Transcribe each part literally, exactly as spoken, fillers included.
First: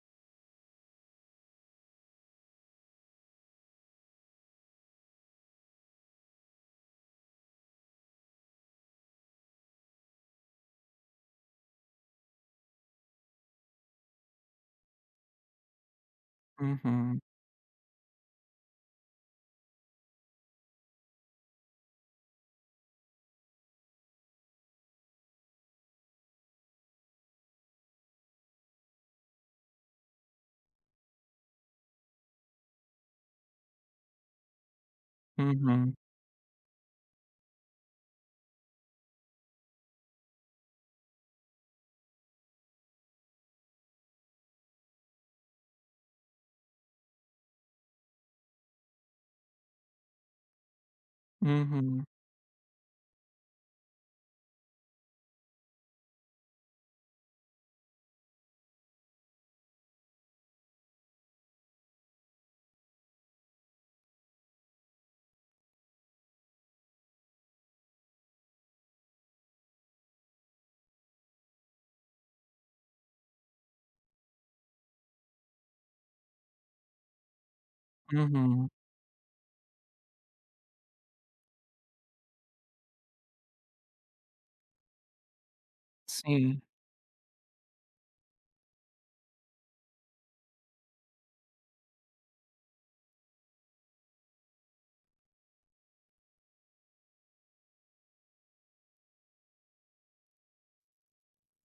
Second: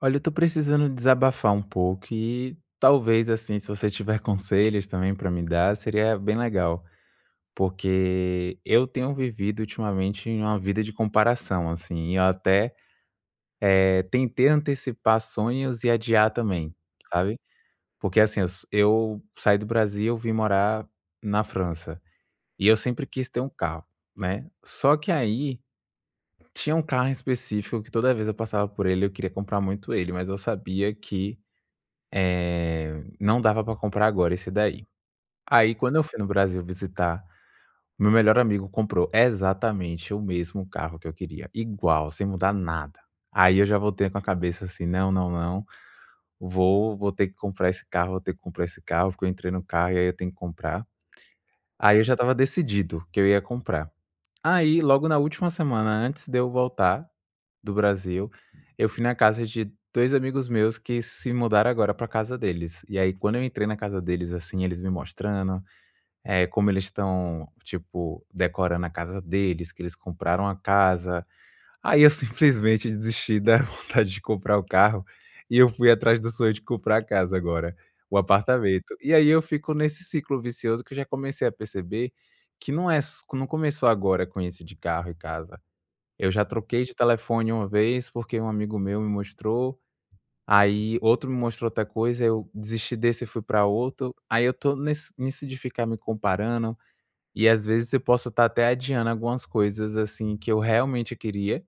Olha, eu tô precisando desabafar um pouco e talvez, assim, se você tiver conselhos também pra me dar, seria bem legal. Porque eu tenho vivido ultimamente em uma vida de comparação, assim, e eu até eh, tentei antecipar sonhos e adiar também, Uhum, sabe? Porque assim, eu, s- eu saí do Brasil, vim morar na França. E eu sempre quis ter um carro, né? Só que aí tinha um carro em específico que toda vez eu passava por ele, eu queria comprar muito ele, mas eu sabia que Eh, não dava pra comprar agora esse daí. Aí uhum, quando eu fui no Brasil visitar, meu melhor amigo comprou exatamente o mesmo carro que eu queria, igual, sem mudar nada. Aí eu já voltei com a cabeça assim: "Não, não, não, vou vou ter que comprar esse carro, vou ter que comprar esse carro, porque eu entrei no carro e aí eu tenho que comprar". Aí eu uhum, já estava decidido que eu ia comprar. Aí logo na última semana antes de eu voltar do Brasil, eu fui na casa de dois amigos meus que se mudaram agora pra casa deles. E aí quando eu entrei na casa deles, assim, eles me mostrando, eh, como eles estão, tipo, decorando a casa deles, que eles compraram a casa. Aí eu simplesmente desisti da vontade de comprar o carro e eu fui atrás do sonho de comprar a casa agora, o uhum. apartamento. E aí eu fico nesse ciclo vicioso que eu já comecei a perceber que não é s não começou agora com esse de carro e casa. Eu já Sim, troquei de telefone uma vez, porque um amigo meu me mostrou, aí outro me mostrou outra coisa, eu desisti desse e fui para outro. Aí eu tô nesse nisso de ficar me comparando, e às vezes eu posso estar até adiando algumas coisas, assim, que eu realmente queria,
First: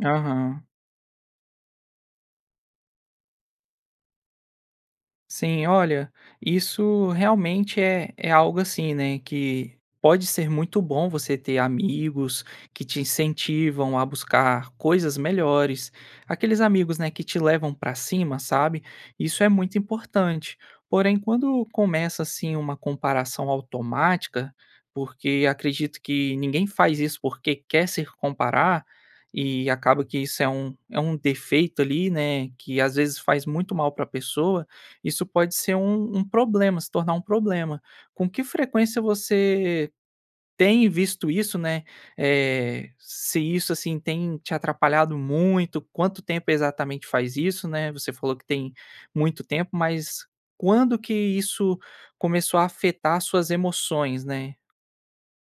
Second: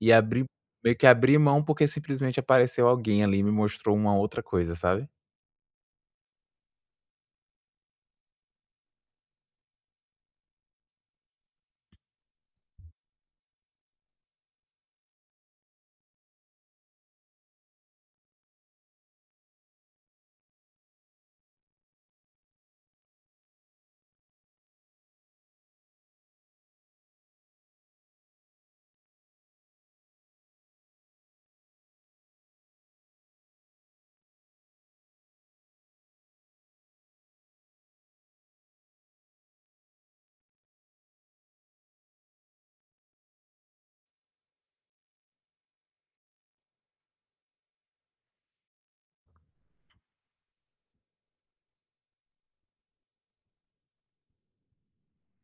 e abrir aham. meio que abrir mão, porque simplesmente apareceu alguém ali e me mostrou uma outra coisa, sabe? Sim, olha, isso realmente é, é algo assim, né? Que pode ser muito bom você ter amigos que te incentivam a buscar coisas melhores, aqueles amigos, né, que te levam para cima, sabe? Isso é muito importante. Porém, quando começa assim uma comparação automática, porque acredito que ninguém faz isso porque quer se comparar, e acaba que isso é um, é um defeito ali, né? Que às vezes faz muito mal para a pessoa. Isso pode ser um um problema, se tornar um problema. Com que frequência você tem visto isso, né, eh, se isso, assim, tem te atrapalhado muito, quanto tempo exatamente faz isso, né, você falou que tem muito tempo, mas quando que isso começou a afetar suas emoções, né?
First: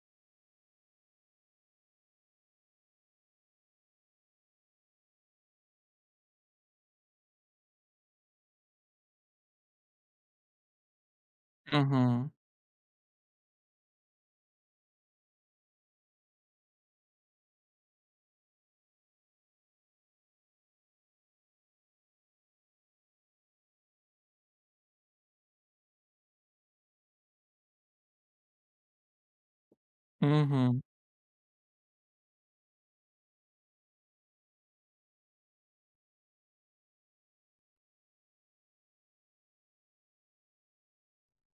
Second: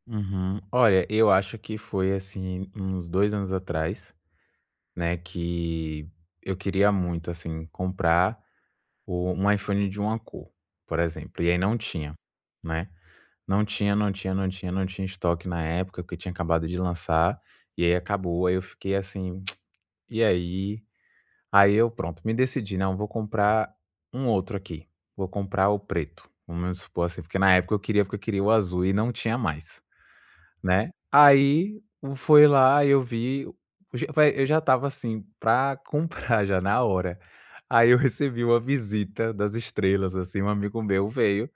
Uhum. Olha, eu acho que foi assim, uns dois anos atrás, né, que eu queria muito, assim, comprar o um iPhone de uma cor, por exemplo, e aí não tinha, Uhum, né. Não tinha, não tinha, não tinha, não tinha estoque na época, porque tinha acabado de lançar, e aí acabou, aí eu fiquei assim: "E aí?". Aí eu pronto, me decidi: "Não, vou comprar um outro aqui, vou comprar o preto", vamos supor assim, porque na época eu queria porque eu queria o azul e não tinha mais. uhum, Né. Aí o- foi lá, eu vi, eu já vai eu já estava assim pra comprar já na hora. Aí eu recebi uma visita das estrelas, assim, um amigo meu veio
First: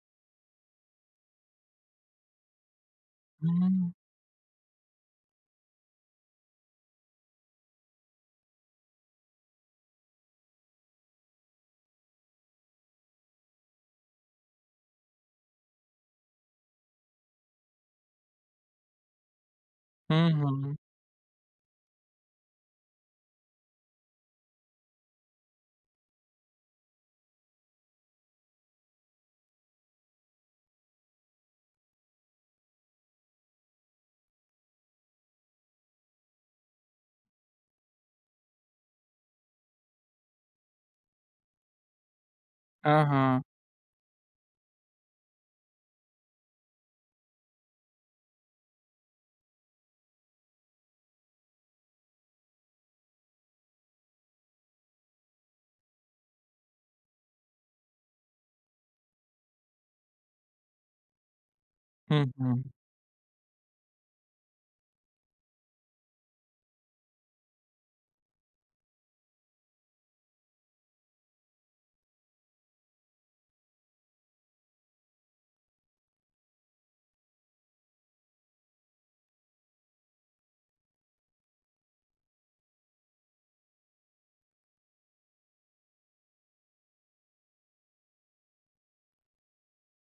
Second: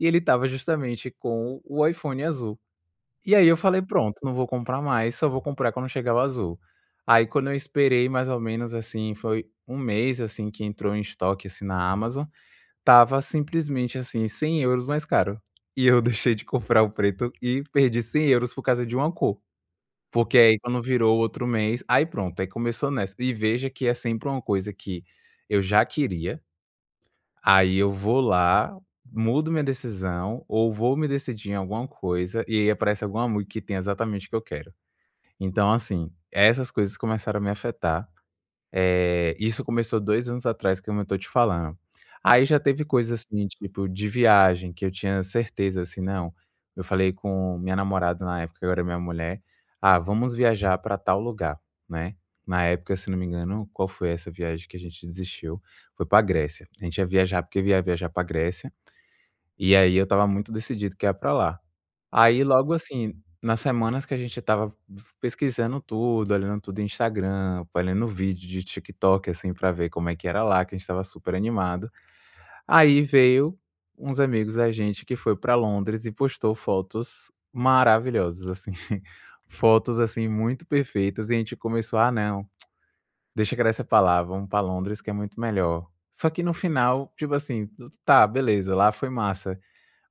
e ele estava justamente com o iPhone azul. E aí eu falei: hum, "Pronto, não vou comprar mais, só vou comprar quando chegar o azul". Aí quando eu esperei mais ou menos assim, foi um mês, assim, que entrou em estoque, assim, na Amazon, tava simplesmente, assim, cem euros mais caro. E eu deixei de comprar o preto e perdi cem euros por causa de uma cor. Porque aí uhum, quando virou outro mês, aí pronto, aí começou nessa. E veja que é sempre uma coisa que eu já queria, aí eu vou lá, mudo minha decisão ou vou me decidir em alguma coisa e aí aparece alguma música que tem exatamente o que eu quero. Então assim, essas coisas começaram a me afetar eh, isso começou dois anos atrás, como eu tô te falando. Aí já teve coisa, aham, assim, tipo, de viagem que eu tinha certeza, assim, não eu falei com minha namorada na época, agora é minha mulher: "Ah, vamos viajar pra tal lugar", né. Na época, se não me engano, qual foi essa viagem que a gente desistiu? Foi pra Grécia. A gente ia viajar porque ia viajar pra Grécia e aí eu estava muito decidido que ia pra lá. Aí uhum, logo assim, nas semanas que a gente estava pesquisando tudo, olhando tudo em Instagram, olhando vídeo de TikTok, assim, pra ver como é que era lá, que a gente estava super animado. Aí veio uns amigos da gente que foi pra Londres e postou fotos maravilhosas, assim, fotos, assim, muito perfeitas e a gente começou: "Ah não, deixa crescer pra lá, vamos pra Londres que é muito melhor". Só que no final, tipo assim, tá beleza, lá foi massa,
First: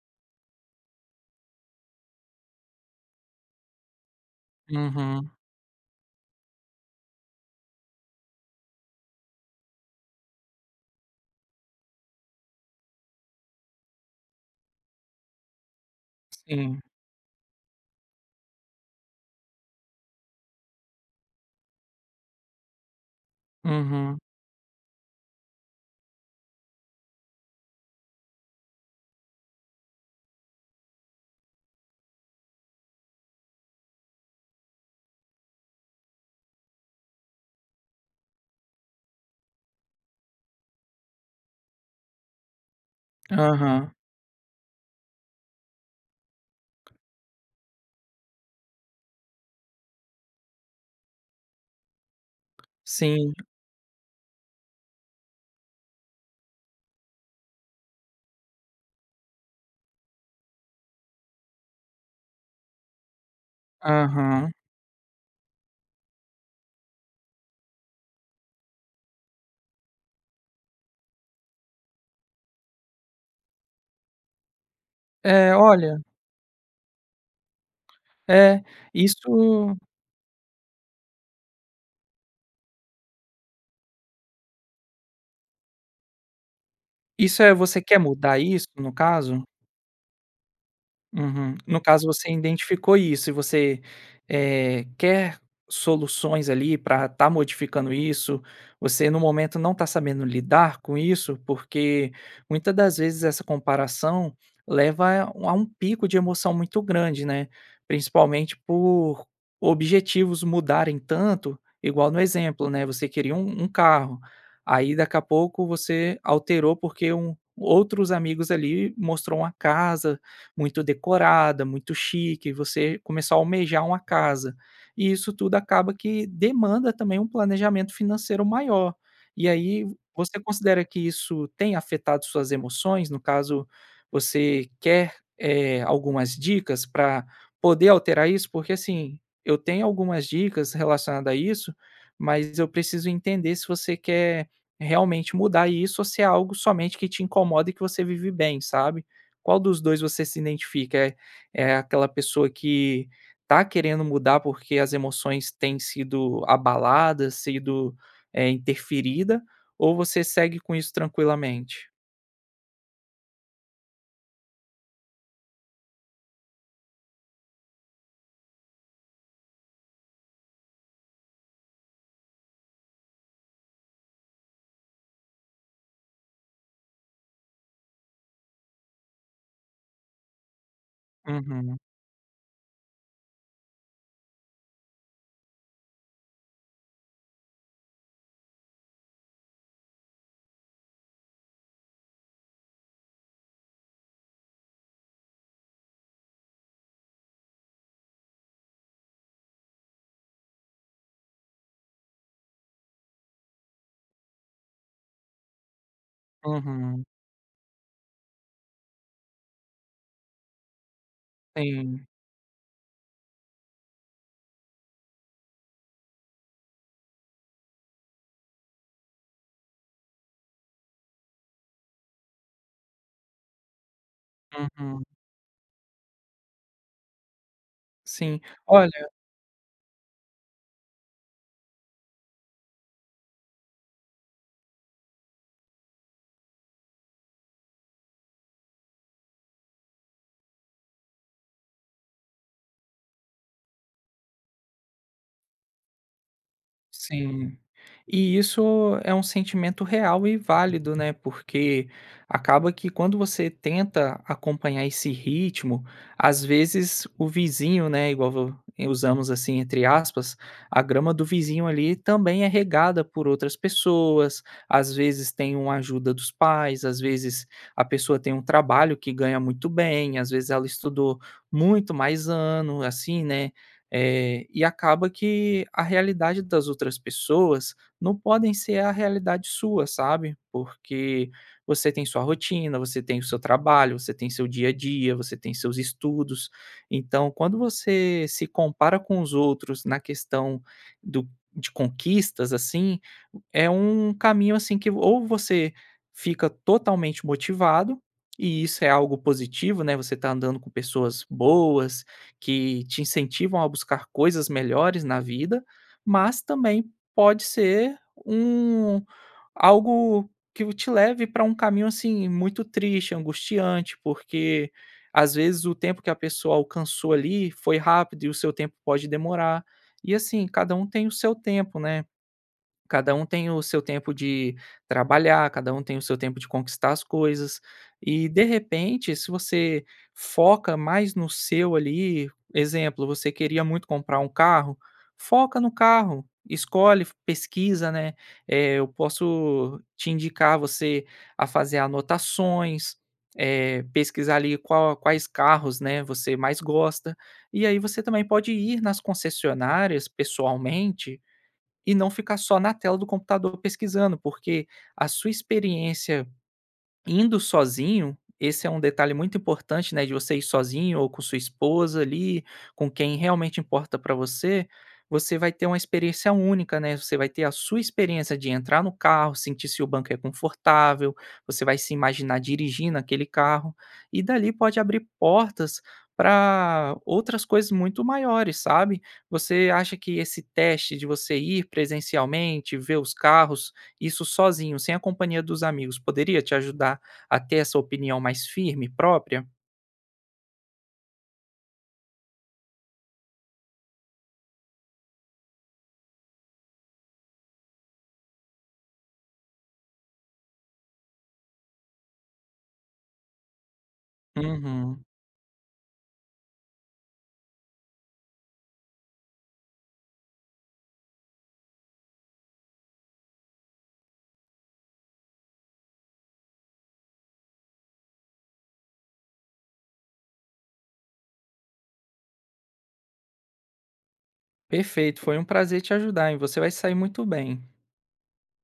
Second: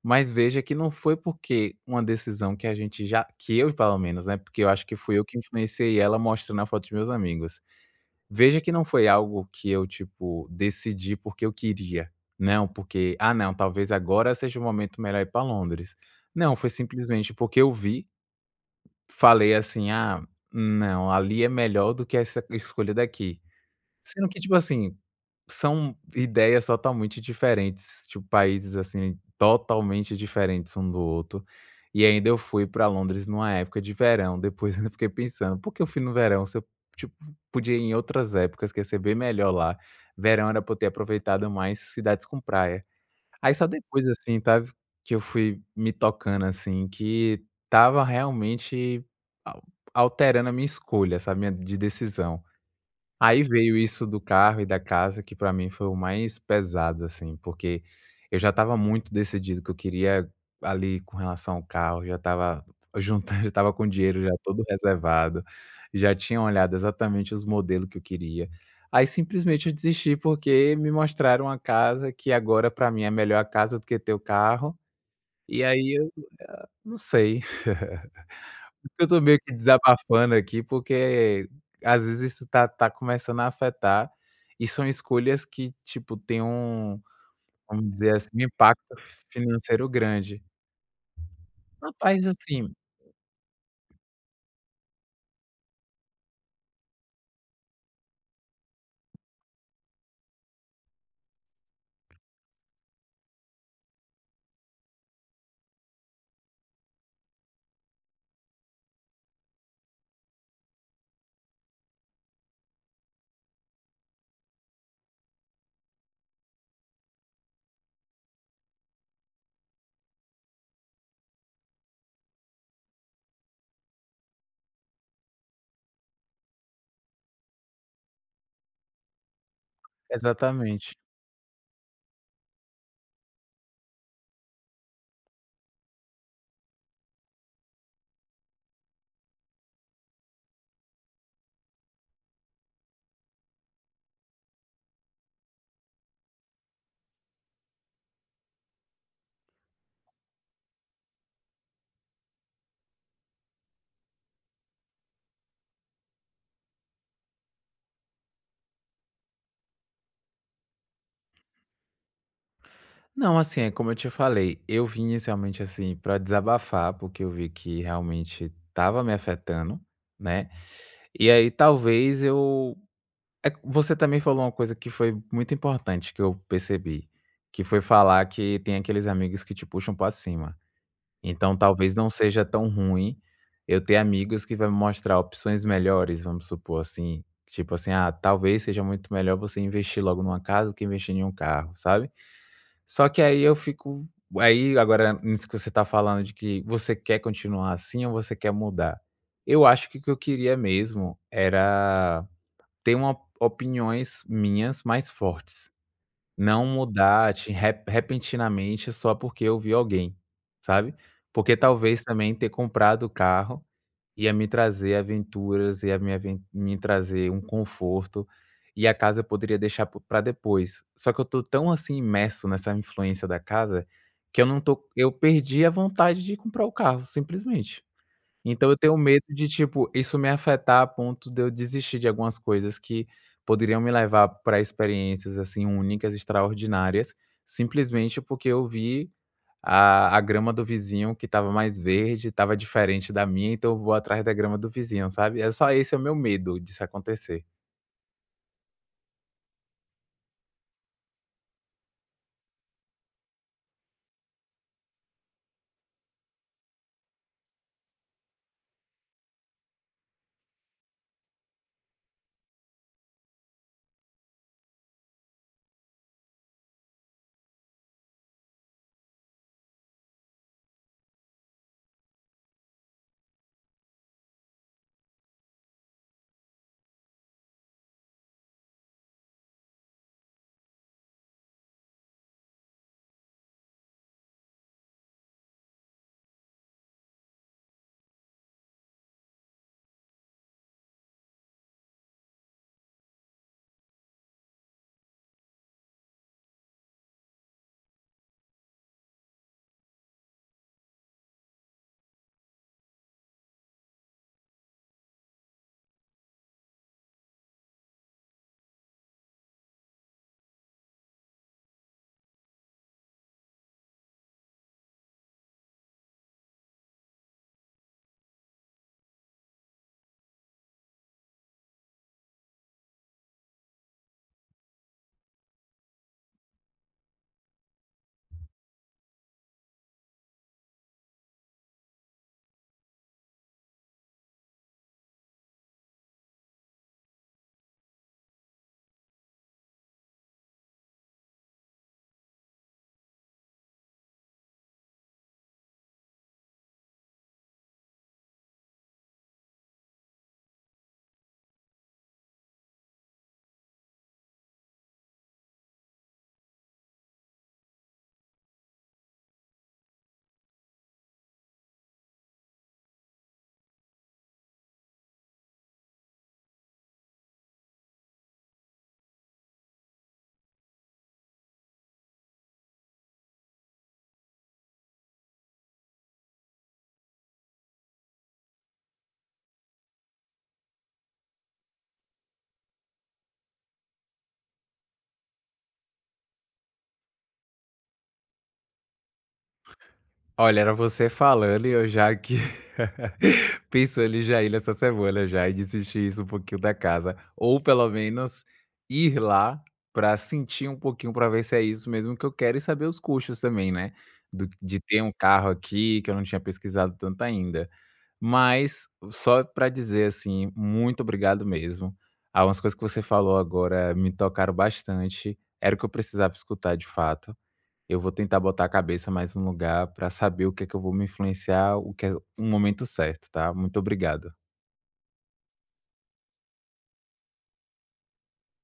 mas veja que não foi porque uma decisão que a gente já que eu pelo menos, né, porque eu acho que fui eu uhum, que influenciei ela mostrando a foto dos meus amigos. Veja que não foi algo que eu, tipo, decidi porque eu queria. Não, porque: "Ah não, talvez agora seja o momento melhor ir para Londres". Não, foi sim, simplesmente porque eu vi, falei assim: "Ah, não, ali é melhor do que essa escolha daqui". uhum, Sendo que, tipo assim, são ideias totalmente diferentes, tipo, países, assim, totalmente diferentes um do outro. E ainda eu fui pra Londres numa época de verão, depois eu fiquei pensando: "Por que eu fui no verão, se eu, tipo, podia ir em outras épocas, que ia ser bem melhor lá?". Verão era pra eu ter aproveitado mais cidades com praia. Aí só aham, depois, assim, sabe, que eu fui me tocando, assim, que tava realmente al alterando a minha escolha, sabe, minha de decisão. sim, Aí veio isso do carro e da casa que pra mim foi o mais pesado, assim, porque eu já estava muito decidido que eu queria ali com relação ao carro, já estava juntando, já estava com o dinheiro já aham. todo reservado, já tinha olhado exatamente os modelos que eu queria. Aí simplesmente eu desisti porque me mostraram a casa que agora pra mim é melhor a casa do que ter o carro, É, e aí olha. eu não sei É, eu tô meio que isso desabafando aqui, porque às vezes isso tá tá começando a afetar, e são escolhas que, tipo, tem um, isso é, você vamos quer dizer assim, mudar um isso, no impacto caso? financeiro grande. Uhum. No caso, Rapaz, você assim identificou isso e você eh, quer soluções ali para estar modificando isso. Você, no momento, não está sabendo lidar com isso, porque muitas das vezes essa comparação leva a um a um pico de emoção muito grande, né, principalmente por objetivos mudarem tanto, igual no exemplo, né, você queria um um carro, aí daqui a pouco você alterou porque um outros amigos ali mostrou uma casa muito decorada, muito chique, você começar a almejar uma casa. E isso tudo acaba que demanda também um planejamento financeiro maior. E aí, você considera exatamente. que isso tem afetado suas emoções? No caso, você quer, eh, algumas dicas para poder alterar isso? Porque, assim, eu tenho algumas dicas relacionadas a isso, mas eu preciso entender se você quer realmente mudar isso ou se é algo somente que te incomoda e que você vive bem, sabe? Qual dos dois você se identifica? É é aquela pessoa que tá querendo mudar, porque as emoções têm sido abaladas, sido, eh, interferida, ou você segue com isso tranquilamente? Não, assim, é como eu te falei, eu vim inicialmente, assim, pra desabafar, porque eu vi que realmente tava me afetando, né, e aí talvez eu É, você também falou uma coisa que foi muito importante que eu percebi, que foi falar que tem aqueles amigos que te puxam pra cima. Então Uhum, talvez não seja tão ruim eu ter amigos que vai me mostrar opções melhores, vamos supor assim, tipo assim: "Ah, talvez seja muito melhor você investir logo numa casa do que investir em um carro", sabe. Só que aí eu fico aí agora nisso que você tá falando de que você quer continuar assim ou você quer mudar. Eu acho que o que eu queria mesmo era tenho op opiniões minhas mais fortes, não uhum, mudar de re repentinamente só porque eu vi alguém, sabe. Porque talvez sim, também ter comprado o carro ia me trazer aventuras, ia me aven me trazer um conforto, e a casa eu poderia deixar para depois. Só que eu tô tão, assim, imerso nessa influência da casa, que eu não tô uhum, eu perdi a vontade de comprar o carro, simplesmente. sim. Então eu Olha. tenho medo de, tipo, isso me afetar a ponto de eu desistir de algumas coisas que poderiam me levar para experiências, assim, únicas, extraordinárias, simplesmente porque eu vi a a grama do vizinho que estava mais verde, estava diferente da minha, então eu vou atrás da grama do vizinho, sabe. É só esse é o meu medo disso acontecer. Sim. E isso é um sentimento real e válido, né? Porque acaba que quando você tenta acompanhar esse ritmo, às vezes o vizinho, né? Igual vo- eh, usamos assim, entre aspas, a grama do vizinho ali também é regada por outras pessoas, às vezes tem uma ajuda dos pais, às vezes a pessoa tem um trabalho que ganha muito bem, às vezes ela estudou muito mais ano, assim, né? Eh, e acaba que a realidade das outras pessoas não podem ser a realidade sua, sabe? Porque você tem sua rotina, você tem o seu trabalho, você tem seu dia a dia, você tem seus estudos. Então, quando você se compara com os outros na questão do de conquistas, assim, é um caminho, assim, que ou você fica totalmente motivado, e isso é algo positivo, né, você tá andando com pessoas boas que te incentivam a buscar coisas melhores na vida, mas também pode ser um algo que te leve para um caminho, assim, muito triste, angustiante, porque às vezes o tempo que a pessoa alcançou ali foi rápido e o seu tempo pode demorar. E assim, cada um tem o seu tempo, né? Cada um tem o seu tempo de trabalhar, cada um tem o seu tempo de conquistar as coisas. E, de repente, se você foca mais no seu ali, exemplo, você queria muito comprar um carro, foca no carro, escolhe, pesquisa, né? Eh, eu posso te indicar você a fazer anotações, eh, pesquisar ali qual- quais carros, né, você mais gosta. E aí você também pode ir nas concessionárias pessoalmente e não ficar só na tela do computador pesquisando, porque a sua experiência. Indo sozinho, esse é um detalhe muito importante, né, de você ir sozinho ou com sua esposa ali, com quem realmente importa para você, você vai ter uma experiência única, né, você vai ter a sua experiência de entrar no carro, sentir se o banco é confortável, você vai se imaginar dirigindo aquele carro, e dali pode abrir portas para outras coisas muito maiores, sabe. Você acha que esse teste de você ir presencialmente, ver os carros, isso sozinho, sem a companhia dos amigos, poderia te ajudar a ter essa opinião mais firme própria? Olha, era você falando e eu já aqui pensando em já ir nessa semana já e desistir isso um pouquinho da casa, ou pelo menos ir lá para sentir um pouquinho, para ver se é isso mesmo que eu quero e saber os custos também, né, do de ter Uhum. um carro aqui, que eu não tinha pesquisado tanto ainda. Mas só para dizer, assim, muito obrigado mesmo. Algumas coisas que você falou agora me tocaram bastante, era o que eu precisava escutar de fato. Eu vou tentar botar a cabeça mais no lugar para saber o que é que eu vou me influenciar, o que é o momento certo, tá. Muito obrigado. Perfeito, foi um prazer te ajudar, e você vai sair muito bem.